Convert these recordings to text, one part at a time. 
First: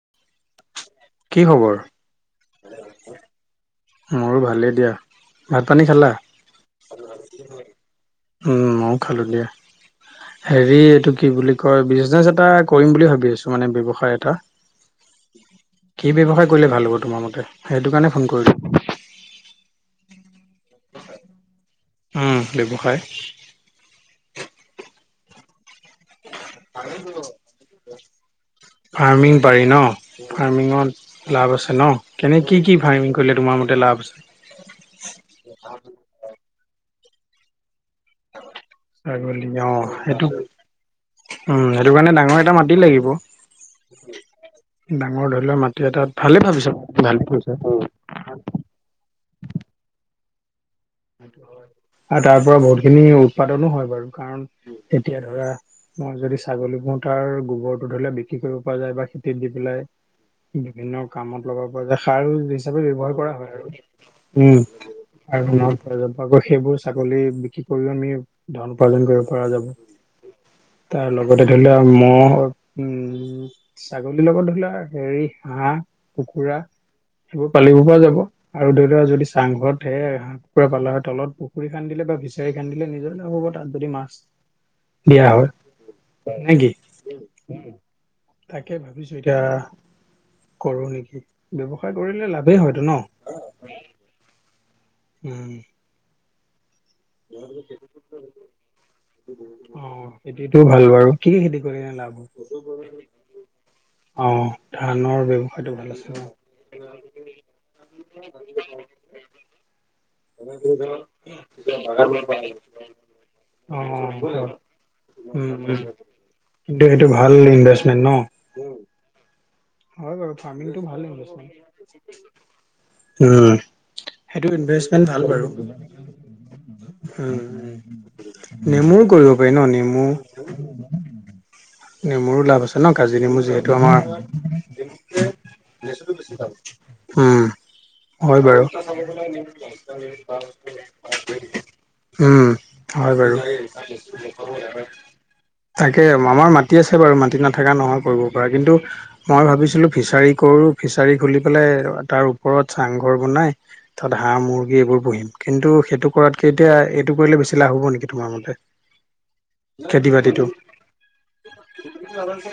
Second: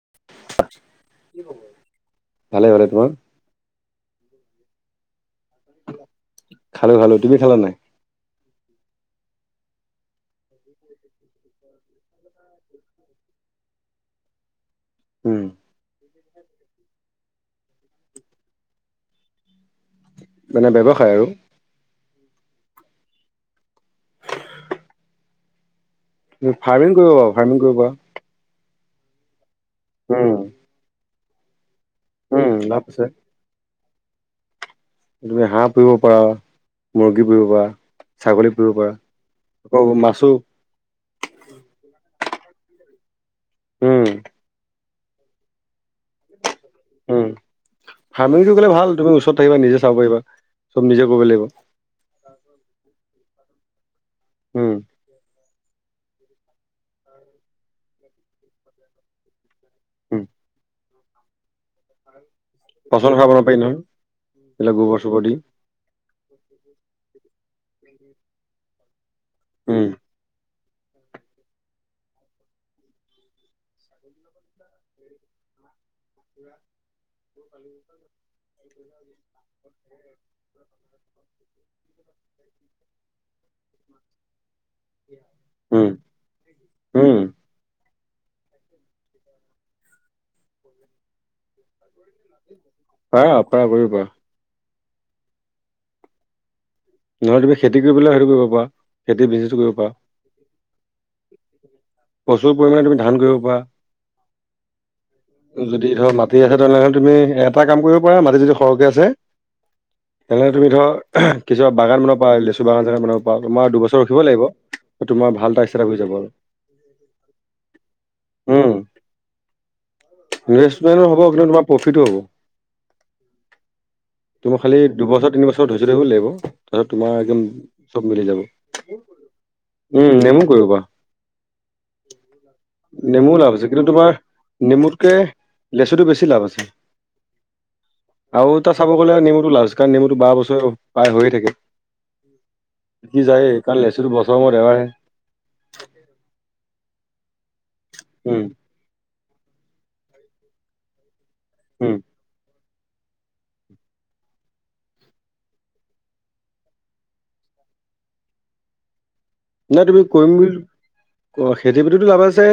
[inaudible] কি খবৰ? ভালে, ভালে। তোমাৰ? মোৰো ভালেই, দিয়া। ভাত পানী খালা? খালো, খালো। তুমি খালানে নাই? উম', ময়ো খালো। দিয়া। হেৰি, এইটো কি বুলি কয়, বিজনেছ এটা কৰিম বুলি ভাবি আছোঁ, মানে, ব্যৱসায় এটা। উম', কি, ব্যৱসায় কৰিলে ভাল হ'ব, তোমাৰ মতে? সেইটো কাৰণে ফোন কৰিলোঁ। মান, ব্যৱসায় আৰু। উম', ব্যৱসায়। উ, ফাৰ্মিং কৰিব, ফাৰ্মিং কৰিব পাৰা? ফাৰ্মিং পাৰি নে? উম ফাৰ্মিঙত লাভ আছে? ন, কেনে, উম কি কি লাভ আছে ফাৰ্মিং কৰিলে, তোমাৰ মতে, লাভ আছে? তুমি হাঁহ পুহিব পাৰা, মুৰ্গী পুহিব পাৰা। ছাগলী পুহিব পাৰা ছাগলী, আকৌ অ', সেইটো, মাছো উম, সেইটো কাৰণে ডাঙৰ। মাতি লাগিব। উম ডাঙৰ ধৰি লোৱা, মাটি এটাত, ভালেই ভাবিছোঁ, ভাল। উম ফাৰ্মিংটো কৰিলে ভাল। তুমি ওচৰত থাকিলে আহিব পাৰিবা, নিজে চাব পাৰিবা। চব নিজে কৰিব লাগিব হয়, আৰু তাৰ পৰা বহুতখিনি উৎপাদনো হয় বাৰু, কাৰণ উম এতিয়া ধৰা মই যদি ছাগলী পোহোঁ, তাৰ গোবৰটো ধৰিলে বিক্ৰী কৰিব পৰা যায় বা খেতিত দি পেলাব উম পাৰি। বিভিন্ন কামত লগাব পৰা যায়, সাৰ হিচাপে পচন ব্যৱহাৰ সাৰ কৰা বনাব হয় পাৰি আৰু নহয় এইবিলাক উম, গোবৰ চোবৰ দি আৰু যাব, আকৌ সেইবোৰ ছাগলী বিক্ৰী কৰিও আমি ধন উপাৰ্জন কৰিব পৰা যাব। উম তাৰ লগতে ধৰি লোৱা ম'হও, উম', ছা ছাগলীৰ লগত ধৰা, হেৰি হাঁহ, কুকুৰা। সেইবোৰ পালিব পৰা যাব আৰু ধৰি লৰা যদি চাংঘৰতে কুকুৰা পালা, তলত পুখুৰী খান্দিলে বা বিচাৰি খান্দিলে, নিজৰে লাভ হ'ব, তাত যদি মাছ দিয়া, হয় উম নে কি, উম তাকে ভাবিছোঁ। এতিয়া কৰোঁ নেকি ব্যৱসায়? কৰিলে লাভেই হয়তো, নহয়? পাৰা পাৰা কৰিব পাৰা উম', নহ'লে তুমি খেতি কৰি পেলাই সেইটো কৰিব পাৰা খেতি বিজনেছো কৰিব পাৰা অ', খেতিটো ভাল বাৰু। কি কি খেতি কৰে এয়া? প্ৰচুৰ, পৰিমাণে তুমি ধান কৰিব অ ধানৰ পাৰা। ব্যৱসায়টো ভাল যদি আছে ধৰ, মাটি আছে, তেনেহ'লে তুমি এটা কাম কৰিব পাৰা। মাটি যদি সৰহকৈ আছে। [unintelligible] [inaudible] তেনেহ'লে তুমি ধৰক কিছুমান বাগানৰ পা, লেচু বাগান চাগানবোৰৰ পা তোমাৰ অ দুবছৰ ৰখিব লাগিব তোমাৰ ভাল এটা [unintelligible] হৈ যাব আৰু। এইটো ভাল ইনভেষ্টমেণ্ট ন। উম হয় বাৰু ফাৰ্মিং টো ইনভেষ্টমেণ্টো ভাল হ'ব কিন্তু তোমাৰ প্ৰফিটো হ'ব ইনভেষ্টমেণ্ট, উম'। সেইটোত তুমি খালি ইনভেষ্টমেণ্ট ভাল দুবছৰ বাৰু তিনিবছৰ অ', ধৈৰ্য ধৰিব লাগিব তাৰপিছত তোমাৰ একদম চব মিলি উ, যাব নেমু [unintelligible] কৰিব পাৰি ন নেমু উম কৰিব নেমুৰো লাভ আছে ন পাৰা কাজি নেমুও নেমু লাভ আছে যিহেতু কিন্তু আমাৰ তোমাৰ নেমুতকে লেচুটো বেছি লাভ আছে উম হয় আৰু বাৰু তাত ক'ব গলে নেমুটো লাজ কাৰণ নমুটো বাৰ বছৰ প্ৰায় হৈয়ে থাকে। উম, হয় বিকি বাৰু যায়েই কাৰণ লেচুটো বছৰৰ মূৰত এবাৰহে তাকে মামাৰ মাটি আছে আছে বাৰু মাটি নাথকা নহয় কৰিব উম পৰা কিন্তু, মই ভাবিছিলোঁ ফিচাৰিঙ কৰোঁ ফিচাৰিঙ খুলি মানে উম তাৰ ওপৰত চাংঘৰ বনাই তাত হাঁহ মুৰ্গী এইবোৰ পুহিম কিন্তু সেইটো কৰাতকে এতিয়া এইটো কৰিলে বেছি লাভ। আহিব নেকি তোমাৰ মতে? নাই তুমি খেতি কৰিম বাতিটো বুলি খেতি বাতিটো লাভ আছে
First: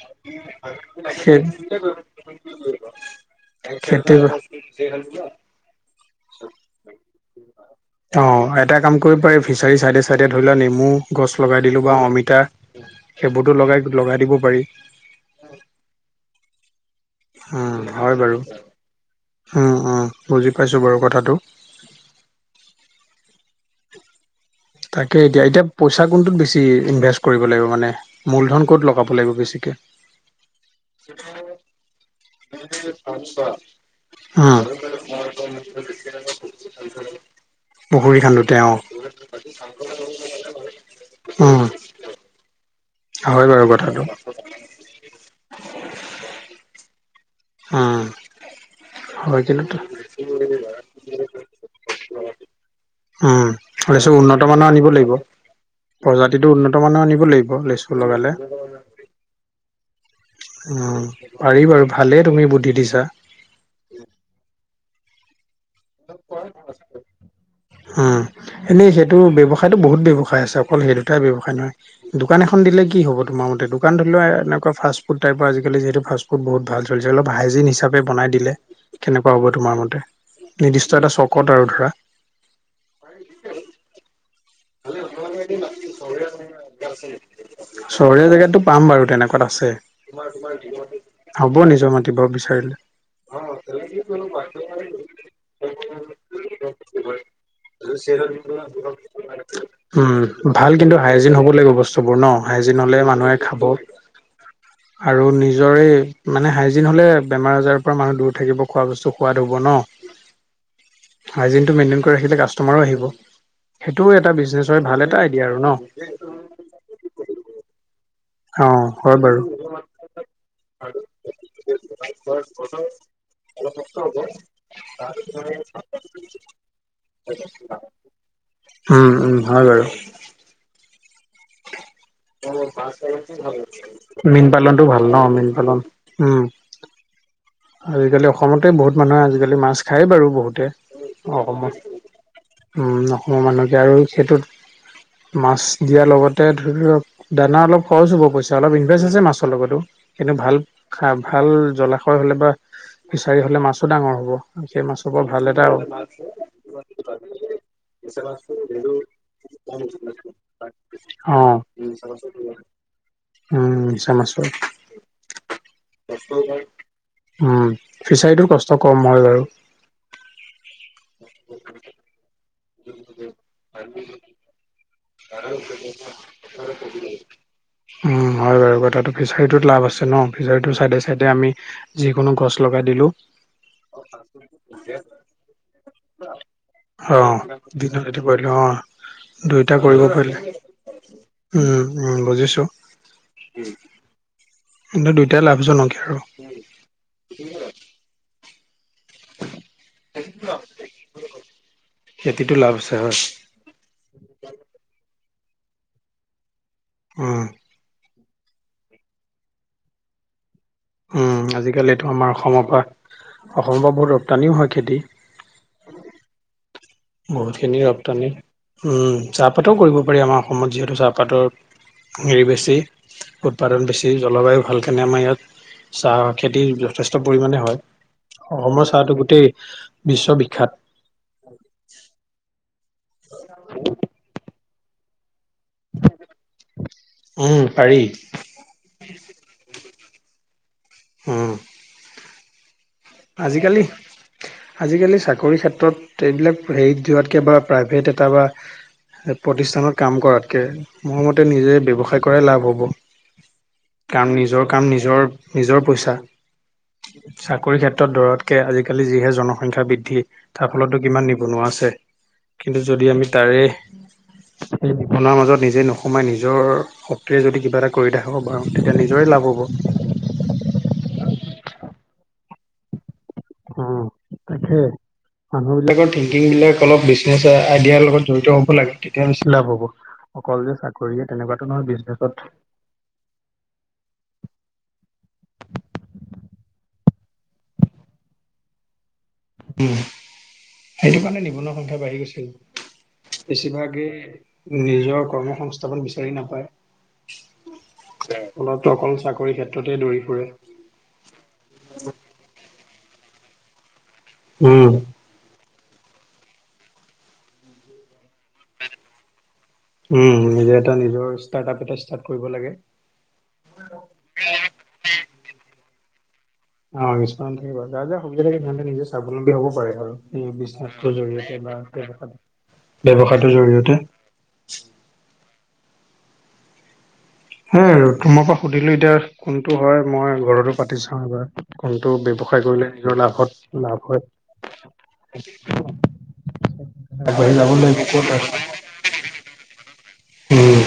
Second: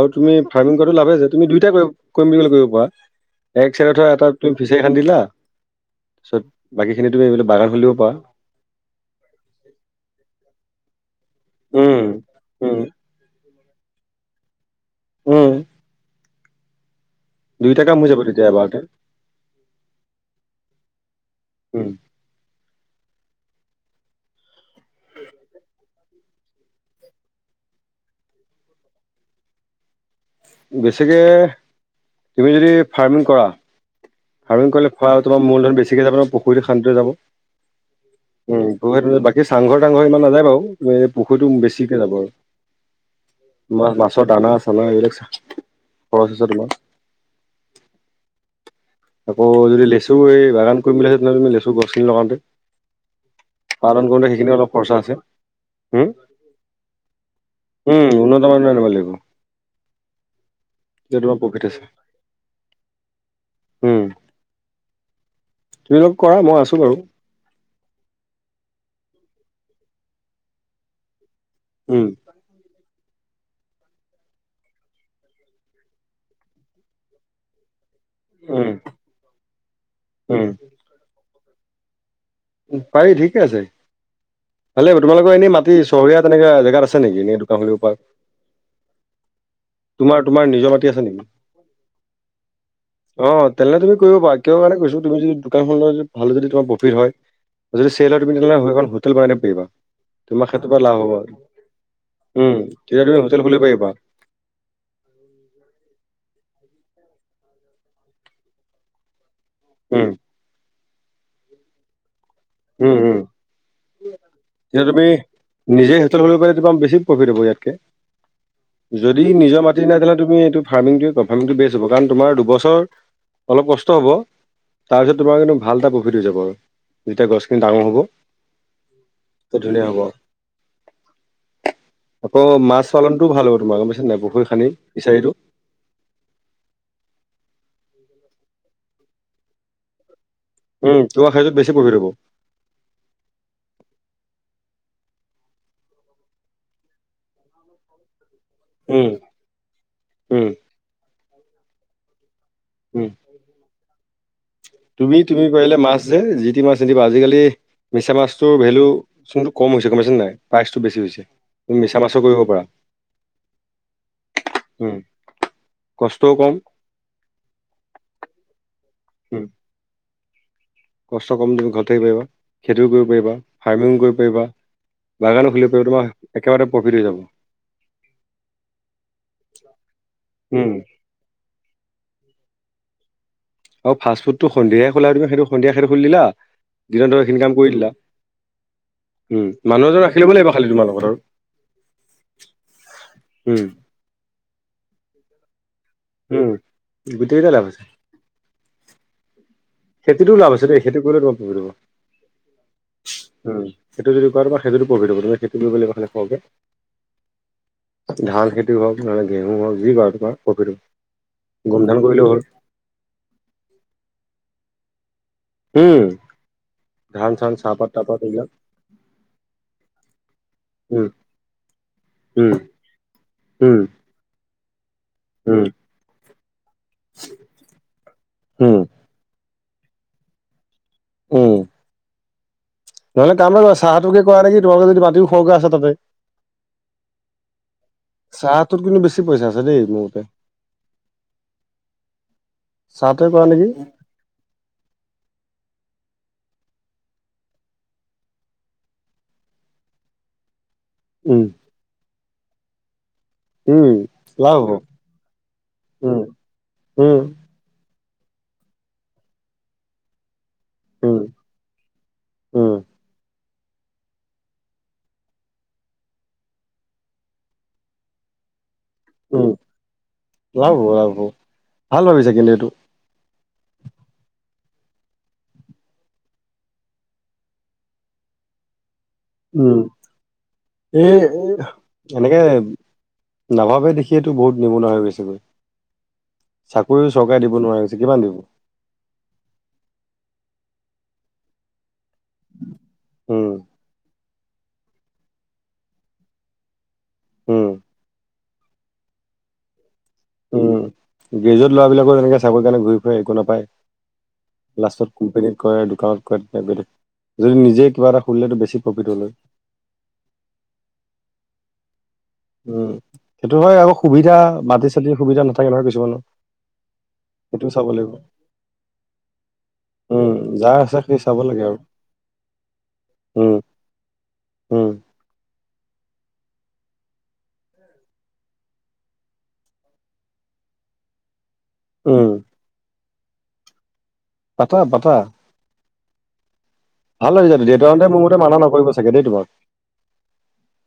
আৰু তুমি ফাৰ্মিং [unintelligible] লাভ আছে যে সেই তুমি দুইটা কৰিম বুলি কৰিব পাৰা এক চাইডত খেতি ধৰা এটা তুমি ফিচাৰী খান্দিলা তাৰপিছত বাকী খিনি তুমি এইবিলাক বাগান খুলিব পাৰা অ', এটা কাম কৰিব পাৰি ফিচাৰিঙ চাইডে চাইডে ধৰি লোৱা নেমু গছ লগাই দিলোঁ বা উম অমিতা উম সেইবোৰটো লগাই- লগাই দিব পাৰি। উম দুইটা উম, কাম হৈ হয় যাব বাৰু তেতিয়া এবাৰতে অ', অ', বুজি পাইছো বাৰু কথাটো। উম। তাকে এতিয়া, এতিয়া পইচা কোনটোত বেছি ইনভেষ্ট কৰিব লাগিব মানে মূলধন ক'ত লগাব লাগিব বেছিকে? [unintelligible] বেছিকে তুমি যদি ফাৰ্মিং কৰা উম ফাৰ্মিং কৰিলে খোৱা তোমাৰ মূলধন বেছিকে যাব, পুখুৰীটো খান্দোতে যাব। পুখুৰী খান্দোতে অ'। এই চাংঘৰ তাংঘৰ ইমান নাযায় বাৰু পুখুৰীটো উম বেছিকে যাব আৰু হয় বাৰু তোমাৰ কথাটো মাছৰ দানা চানা এইবিলাক [unintelligible] খৰচ আছে তোমাৰ। হুম। আকৌ যদি লেচু এই বাগান কৰিম বুলি ভাবিছিলোঁ, লেচু গছখিনি লগাওঁতে। উম, খালি পালন চব কৰোতে উন্নত সেইখিনি মানৰ অলপ আনিব খৰচা লাগিব। আছে উম, প্ৰজাতিটো উন্নত মানৰ আনিব লাগিব লেচু উম, লগালে। উন্নত মানৰ আনিব লাগিব উম, তেতিয়া তোমাৰ পাৰি প্ৰফিট আছে। বাৰু ভালেই তুমি বুদ্ধি দিছাঁ। উম, তুমি অলপ কৰা মই আছো বাৰু উম', এনে [unintelligible] এইটো ব্যৱসায়তো বহুত ব্যৱসায় আছে, অকল সেই দুটাই ব্যৱসায় নহয় উম, দোকান এখন দিলে কি হ'ব তোমাৰ মতে দোকান ধৰি লোৱা এনেকুৱা ফাষ্টফুডটাইপৰ আজিকালি যিহেতু ফাষ্টফুড বহুত ভাল চলিছে হাইজিন হিচাপ বনাই দিলে উম, কেনেকুৱা হ'ব তোমাৰ মতে উম। নিৰ্দিষ্ট এটা চকত আৰু ধৰা। উম, পাৰি ঠিকে আছে। ভালে হ'ব তোমালোকৰ এনেই মাটি চহৰীয়া তেনেকা জেগাত আছে নেকি এনে দোকান খুলিব পৰা? চহৰীয়া জেগাতটো পাম বাৰু তেনেকুৱাত আছে। তোমাৰ তোমাৰ নিজৰ মাটি আছে নেকি? হ'ব নিজৰ মাতিব বিচাৰিলে। অ', তেনেহ'লে তুমি কৰিব পাৰা কিহৰ কাৰণে কৈছোঁ তুমি যদি দোকানখন [unintelligible] ভালদৰে যদি তোমাৰ প্ৰফিট হয় যদি চেলত [unintelligible] হোটেল [unintelligible] উম, তোমাৰ সেইটোৰ ভাল পৰা লাভ কিন্তু হাইজিন হ'ব লাগিব বস্তুবোৰ ন উম, হাইজিন হ'লে তেতিয়া তুমি মানুহে হোটেল খুলিব খাব। পাৰিবা আৰু নিজৰে মানে হাই হাইজিন হ'লে বেমাৰ আজাৰৰ পৰা মানুহ দূৰ থাকিব খোৱা বস্তু সোৱাদ হ'ব ন। উম, হাইজিনটো মেইনটেইন কৰি ৰাখিলে কাষ্টমাৰো উম, আহিব উম। সেইটো এটা বিজনেছৰ তেতিয়া ভাল তুমি এটা আইদিয়া আৰু নিজে হোটেল খুলিব পাৰিলে তোমাৰ বেছি প্ৰফিট হ'ব ন? ইয়াতকে। অ হয় যদি বাৰু নিজৰ মাটি নাই তেনেহ'লে তুমি এইটো ফাৰ্মিটোয়ে কৰা, ফাৰ্মিটো বেষ্ট হ'ব কাৰণ তোমাৰ দুবছৰ অলপ কষ্ট হ'ব। তাৰপিছত তোমাৰ কিন্তু ভাল এটা প্ৰফিট হৈ যাব, যেতিয়া গছখিনি ডাঙৰ হ'ব। অম, উম। হয় বাৰু ধুনীয়া হ'ব আৰু। পালনটোও ভাল হ'ব তোমাৰ গম পাইছা নাই [inaudible] পুখুৰী মীন খান্দি পালনতটো ভাল ন ফিচাৰীটো মীন পালন উম। আজিকালি অসমতে বহুত মানুহে আজিকালি মাছ খায়াই বাৰু বহুত। উম তোমাৰ সেইটোত বেছি অসমৰ প্ৰফিট হ'ব উম, অসমৰ মানুহকে আৰু সেইটোত মাছ দিয়াৰ লগতে ধৰিক দানা অলপ খৰচ হ'ব পইচা। অলপ ইনভেষ্ট উম আছে, মাছৰ লগতো কিন্তু উম ভাল, ভাল জলাশয় হ'লে বা উম ফিছাৰি হলে, মাছো ডাঙৰ হ'ব সেই মাছ তুমি বৰ ভাল তুমি এটা আৰু পাৰিলে [inaudible] মাছ যে যি টি মাছ নিদিবা আজিকালি মিছা মাছটোৰ ভেলু যোনটো কম হৈছে গম পাইছা নাই প্ৰাইচটো বেছি হৈছে আহ। তুমি মিছা মাছো কৰিব পাৰা উম, চাম আছো। কষ্ট, কম। উম, ফিচাৰীটোৰ কষ্ট কম হয় উম বাৰু। কষ্ট কম দ, ঘৰতাক পাৰিবা খেতিও কৰিব পাৰিবা, ফাৰ্মিং কৰিব পাৰিবা। বাগানো খুলিব পাৰ তোমাৰ একেবাৰে প্ৰফিট হৈ যাব। উম, হয় বাৰু তাতো ফিচাৰীটোত লাভ আছে ন, উম। ফিচাৰী চাইডে, চাইডে আমি যিকোনো গছ লগাই দিলোঁ। অ, ফাষ্টফুডতো সন্ধিয়া খলাইম সেইটো সন্ধিয়া সেইটো খুল দিলা। দিনত অ, ধৰ সেইখিনি কাম কৰি দিলা দিন যতি পিল অ, উম দুই মানুহ এজন ৰাখি কৰিবাৰ ল'ব লাগিব খালি তোমাৰ লগত আৰু বুজিছো। উম। কিন্তু দুইটাই লাভছো নক উম, গট কটা লাবছে। খেতিটো লাভ আছে, দেই খেতি কৰিলে তোমাৰ পুব উম, খেতিটো লাভ আছে হয়। সেইটো যদি ক সেইটোত পঢ়ি থব তুম সেইটো কৰিব লাগিব খালে খওঁ উম। ধান খেতিও হওক নহলে, গেহু হওক যি ক তোমাৰ প্ৰফিট হ'ব। উম, গোম ধান আজিকালটো কৰিলেও আমাৰ হ'ল অসমৰ পৰা অসমৰ পৰা বহুত ৰপ্তানিও হয় খেতি। উম। ধান চান বহুতখিনি চাহপাত তাহপাত ৰপ্তানি এইবিলাক উম, চাহপাতো কৰিব পাৰি আমাৰ অসমত যিহেতু উম চাহপাতৰ হেৰি উম বেছি উম উৎপাদন বেছি জলবায়ু ভাল কাৰণে আমাৰ উম ইয়াত চাহ খেতি যথেষ্ট পৰিমণে হয়। উম অসমৰ চাহটো গোটেই বিশ্ববিখ্যাত। উম। [inaudible] নহলে কাম এটা চাহ তোকে কৰা নেকি তোমালোকৰ যদি মাটিও খৰক আছে তাতে উম পাৰি চাহটোত কিন্তু বেছি পইচা আছে, দেই মোৰতে উম। কৰা নেকি? আজিকালি, আজিকালি চাকৰিৰ ক্ষেত্ৰত এইবিলাক হেৰিত দোৱাতকৈ বা প্ৰাইভেট এটা বা প্ৰতিষ্ঠানত কাম কৰাতকৈ মোৰ উম, মতে নিজে ব্যৱসায় কৰাই লাভ হ'ব। উম, কাম, লাভ নিজৰ হ'ব। কাম, নিজৰ, নিজৰ পইচা উম, উম, চাকৰি ক্ষেত্ৰত দৰতকে আজিকালি যিহে জনসংখ্যা বৃদ্ধি তাৰ ফলতো উম, কিমান নিবনুৱা আছে, উম, কিন্তু যদি আমি তাৰে সেই বিপনাৰ মাজত নিজে নোসোমাই নিজৰ শক্তিৰে যদি কিবা এটা কৰি ৰাখিব পাৰু। তেতিয়া নিজৰে লাভ উম, লাভ হ'ব, হ'ব। লাভ হ'ব। ভাল ভাবিছা কিন্তু এইটো। অ, তাক মানুহ বিলাকৰ থিংকিং বিলাক অলপ বিজনেচ আইডিয়াৰ লগত জড়িত হ'ব লাগে। [unintelligible] ভ উম, হ'ব অকল যে এই চাকৰিয়ে তেনেকুৱাতো নহয় বিজনেচত এনেকে নাভাবে দেখিয়েতো বহুত নিবুৱা হৈ গৈছেগৈ। চাকৰিও চৰকাৰে দিব নোৱাৰাৰে হৈছে কিমান দিব উ সেইটো কাৰণে নিবনুৱা সংখ্য্া বাঢ়ি গৈ উম, বেছিভাগে নিজৰ কৰ্ম সংস্থাপন বিচাৰি নাপায় উম, ফলতো অকল চাকৰি ক্ষেত্ৰত উম গ্ৰেজুৱট ল'ৰাবলাকৰ তেনেকে চাকৰি কাৰণে ঘূৰি ফুৰে একো নাপায় উম, প্লাছৰ কোম্পানীৰ কয় দোকানত কয় যদি নিজে কিবা এটা সুলিলেতো বেছি প্ৰফিট হ'ল হয় উম নিজে এটা নিজৰ ষ্টাৰ্ট আ এটা ষ্ট উম সেইটো হয় আকৌ সুবিধা মাটি চতিি সুবিধা নাথাকে নহয় কিছুমানো অ সস্ফৰণ থাকিব যাৰ যাৰ সুবিধা থাকে তেহলে নিজে স্বাৱলম্বী হব পাৰে আৰু উম স যাৰ আছে বিশ্বাসটোৰ সেই চাব জৰিয়তে লাগে আৰু ৱস ব্য্ৱসায়টোৰ উম জৰিয়তে উম এ তোমাৰ পৰা সুধিলো এতিয়া কোনটো হয় মই ঘৰতো পাতি চাও এবাৰ কোনটো উম ব্য্ৱসায় কৰিলে নিজৰ লাভত লাভ হয়। পত পতা ভাল আগবাঢ়ি লাগিছো যাব লাগিব দেউতাহঁতে মোৰ ক'ত মতে আৰু মানা নকৰিব চাগে দেই তোমাক উম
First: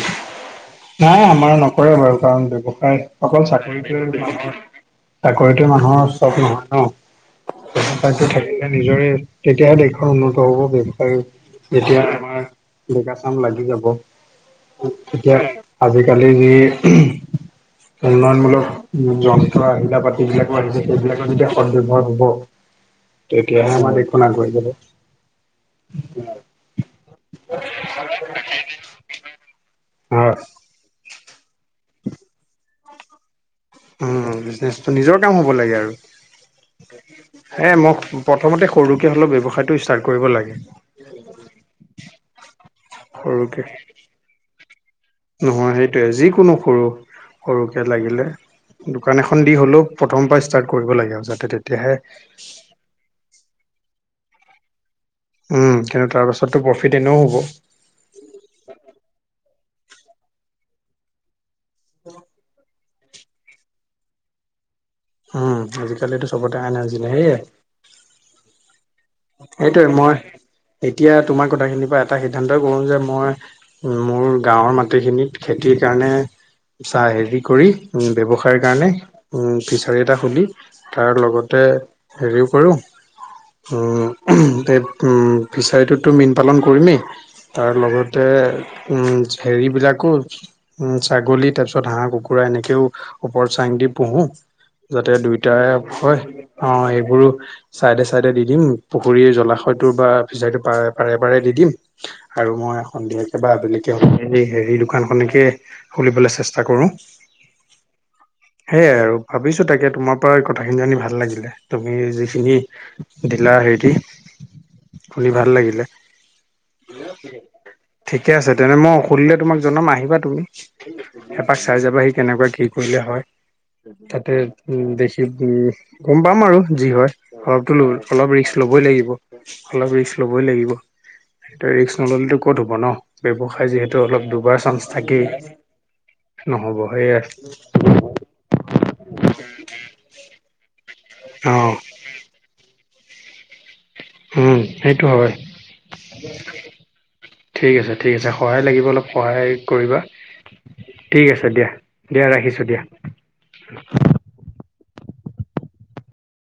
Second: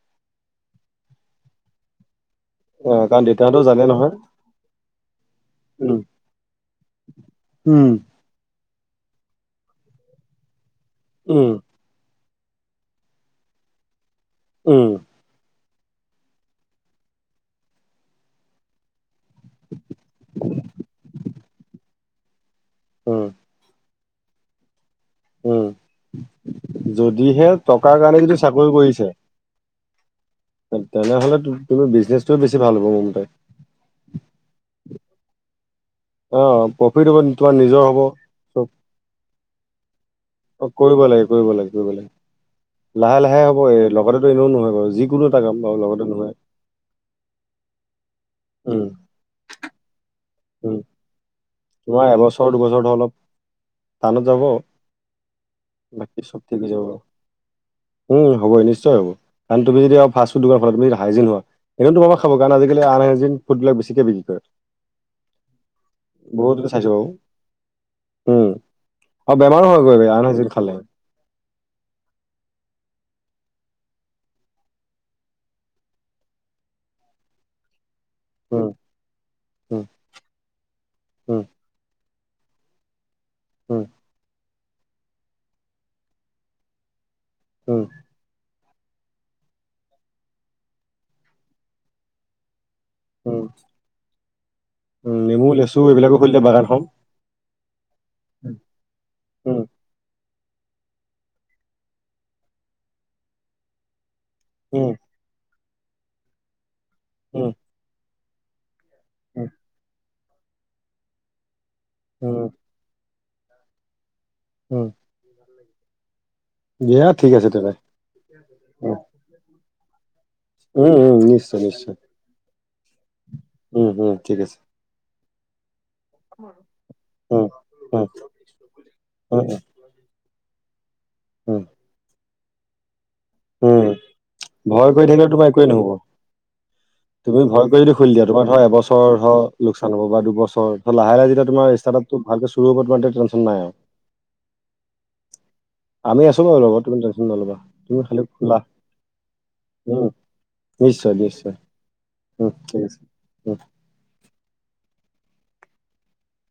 নাই আমাৰ নকৰে বাৰু কাৰণ অ ব্য্ৱসায় কাৰণ অকল দেউতাহঁতেও জানে নহয় চাকৰি চাকৰিটোো উম মানুহৰ চখ নহয় উম ন থ নিজৰে তেতিয়াহে দেশৰ উন্নত হব বৱসায় উম যেতিয়া আমাৰ ডেকা চাম লাগি যাব উম এতিয়া আজিকালি যি উন্নয়নমূলক যন্ত্ৰ আহিলা পাতি বিলাকো আহিছে সেইবিলাকৰ যেতিয়া সদব্যৱহাৰ হব উম তেতিয়াহে আমাৰ দেশখন আগুৱাই যাব উম যদিহে টকাৰ কাৰণে যদি চাকৰি কৰিছে অ তেনেহলে তুমি বিজনেছটো বেছি ভাল হ'ব মোৰ মতে উম বিজনেচটো নিজৰ কাম হ'ব লাগে আৰু অ প্ৰফিট হ'ব তোমাৰ হে নিজৰ হ'ব মোক প্ৰথমতে সৰুকে হ'লেও ব্যৱসায়টো ষ্টাৰ্ট কৰিব লাগে। অ কৰিব লাগে কৰিব লাগে কৰিব লাগে লাহে লাহে সৰুকে হ'ব এ লগতেতো এনেও নহয় বাৰু যিকোনো এটা কাম নহয় বাৰু সেইটোৱে লগতে নহয় যিকোনো সৰু সৰুকে লাগিলে উম দোকান এখন দি হ'লেও প্ৰথম পৰা ষ্টাৰ্ট উম কৰিব লাগে তেতিয়াহে তোমাৰ এবছৰ দুবছৰ অলপ টানত যাব উম, কিন্তু বাকী তাৰ চব পাছতো ঠিক হৈ যাব প্ৰফিট এনেও হ'ব। উম হ'ব নিশ্চয় হ'ব কাৰণ তুমি যদি আৰু ফাষ্টফুদ ফুমদি হাইজিনোৱা তোমাৰ খাব কাৰণ আজিকালি আনহেলডি ফুডবিলাক বেছিকে বিক্ৰী কৰে উম আজিকালিতো বহুত চবতে আইন আহি চাইছো বাৰু যায় সেইয়ে উম, আৰু বেমাৰো সেইটোয়ে হয়গৈ মই আনহাইজিন খালে। এতিয়া তোমাক কথাখিনিৰ পৰা এটা সিদ্ধান্ত কৰোঁ যে মই মোৰ গাঁৱৰ মাটিখিনিত খেতিৰ কাৰণে চাহ হেৰি কৰি ব্যৱসায়ৰ উম, কাৰণে উম, ফিছাৰী এটা খুলি তাৰ উম, লগতে হেৰিও কৰো ও উম, এই ফিছাৰীটোততো মীন পালন কৰিমেই তাৰ উম, লগতে উম হেৰিবিলাকো উ ছাগলী তাৰ পিছত হাঁহ কুকুৰা এনেকেও উম, ওপৰত চাং দি পোহো উম, যাতে নেমু, দুইটাৰে লেচু এইবিলাকো হয় খুলি দিয়ে অ বাগানখন। সেইবোৰো চাইডে চাইডে দি উম, দিম পুখুৰীৰ উম, জলাশয়টোৰ বা ফিচাৰটো পাৰে পাৰে পাৰে দি দিম আৰু মই সন্ধিয়াকৈ বা আবেলিকে এই হেৰি উম, দোকান খনেকে খুলিবলৈ চেষ্টা কৰো উম, সেয়ে আৰু ভাবিছোঁ তাকে তোমাৰ পৰা কথাখিনি আনি ভাল লাগিলে। তুমি উম, যিখিনি দিলা হেতি, উম, শুনি ভাল লাগিলে। দিয়া ঠিক আছে তেনে। ঠিকে আছে, তেনে উম, মই সুধিলে তোমাক জনম আহিবা তুমি। উম, উম, নিশ্চয় এপাক চাই নিশ্চয় যাবাহি কেনেকুৱা কি কৰিলে হয়। উম, উম, তাতে ঠিক আছে উম, দেখি উম। গম পাম আৰু যি হয়, উম, অলপতো উম, অলপ ৰিস্ক ল'বই লাগিব। উম, উম, অলপ ৰিস্ক ল ল'বই লাগিব, উম, তে ৰিস্ক নললে ত' ক'ত হ'ব ন'। ব্যৱসায় উম। যিহেতু অলপ ডুবা চান্স ভয় কৰি থাকে। থাকিলে তোমাৰ একোৱেই নহ'ব। তুমি ভয় কৰি দি খুলি দিয়া তোমাৰ ধৰ এবছৰ ধৰ লোকচান হ'ব বা দুবছৰ। ত' লাহে লাহে যেতিয়া তোমাৰ অঁ ষ্টাৰআপটো ভালকে চুৰু হ'ব তোমাৰ তে, টেনচন নাই। হম, সেইটো হয়। আমি আছো বাৰু লগত তুমি টেনচন নল'বা ঠিক আছে, তুমি ঠিক খালি আছে। খোলা সহায় লাগিব অলপ সহায় কৰিবা। উম নিশ্চয় ঠিক আছে নিশ্চয় দিয়া, দিয়া উম ৰাখিছোঁ দিয়া। ঠিক আছে উম।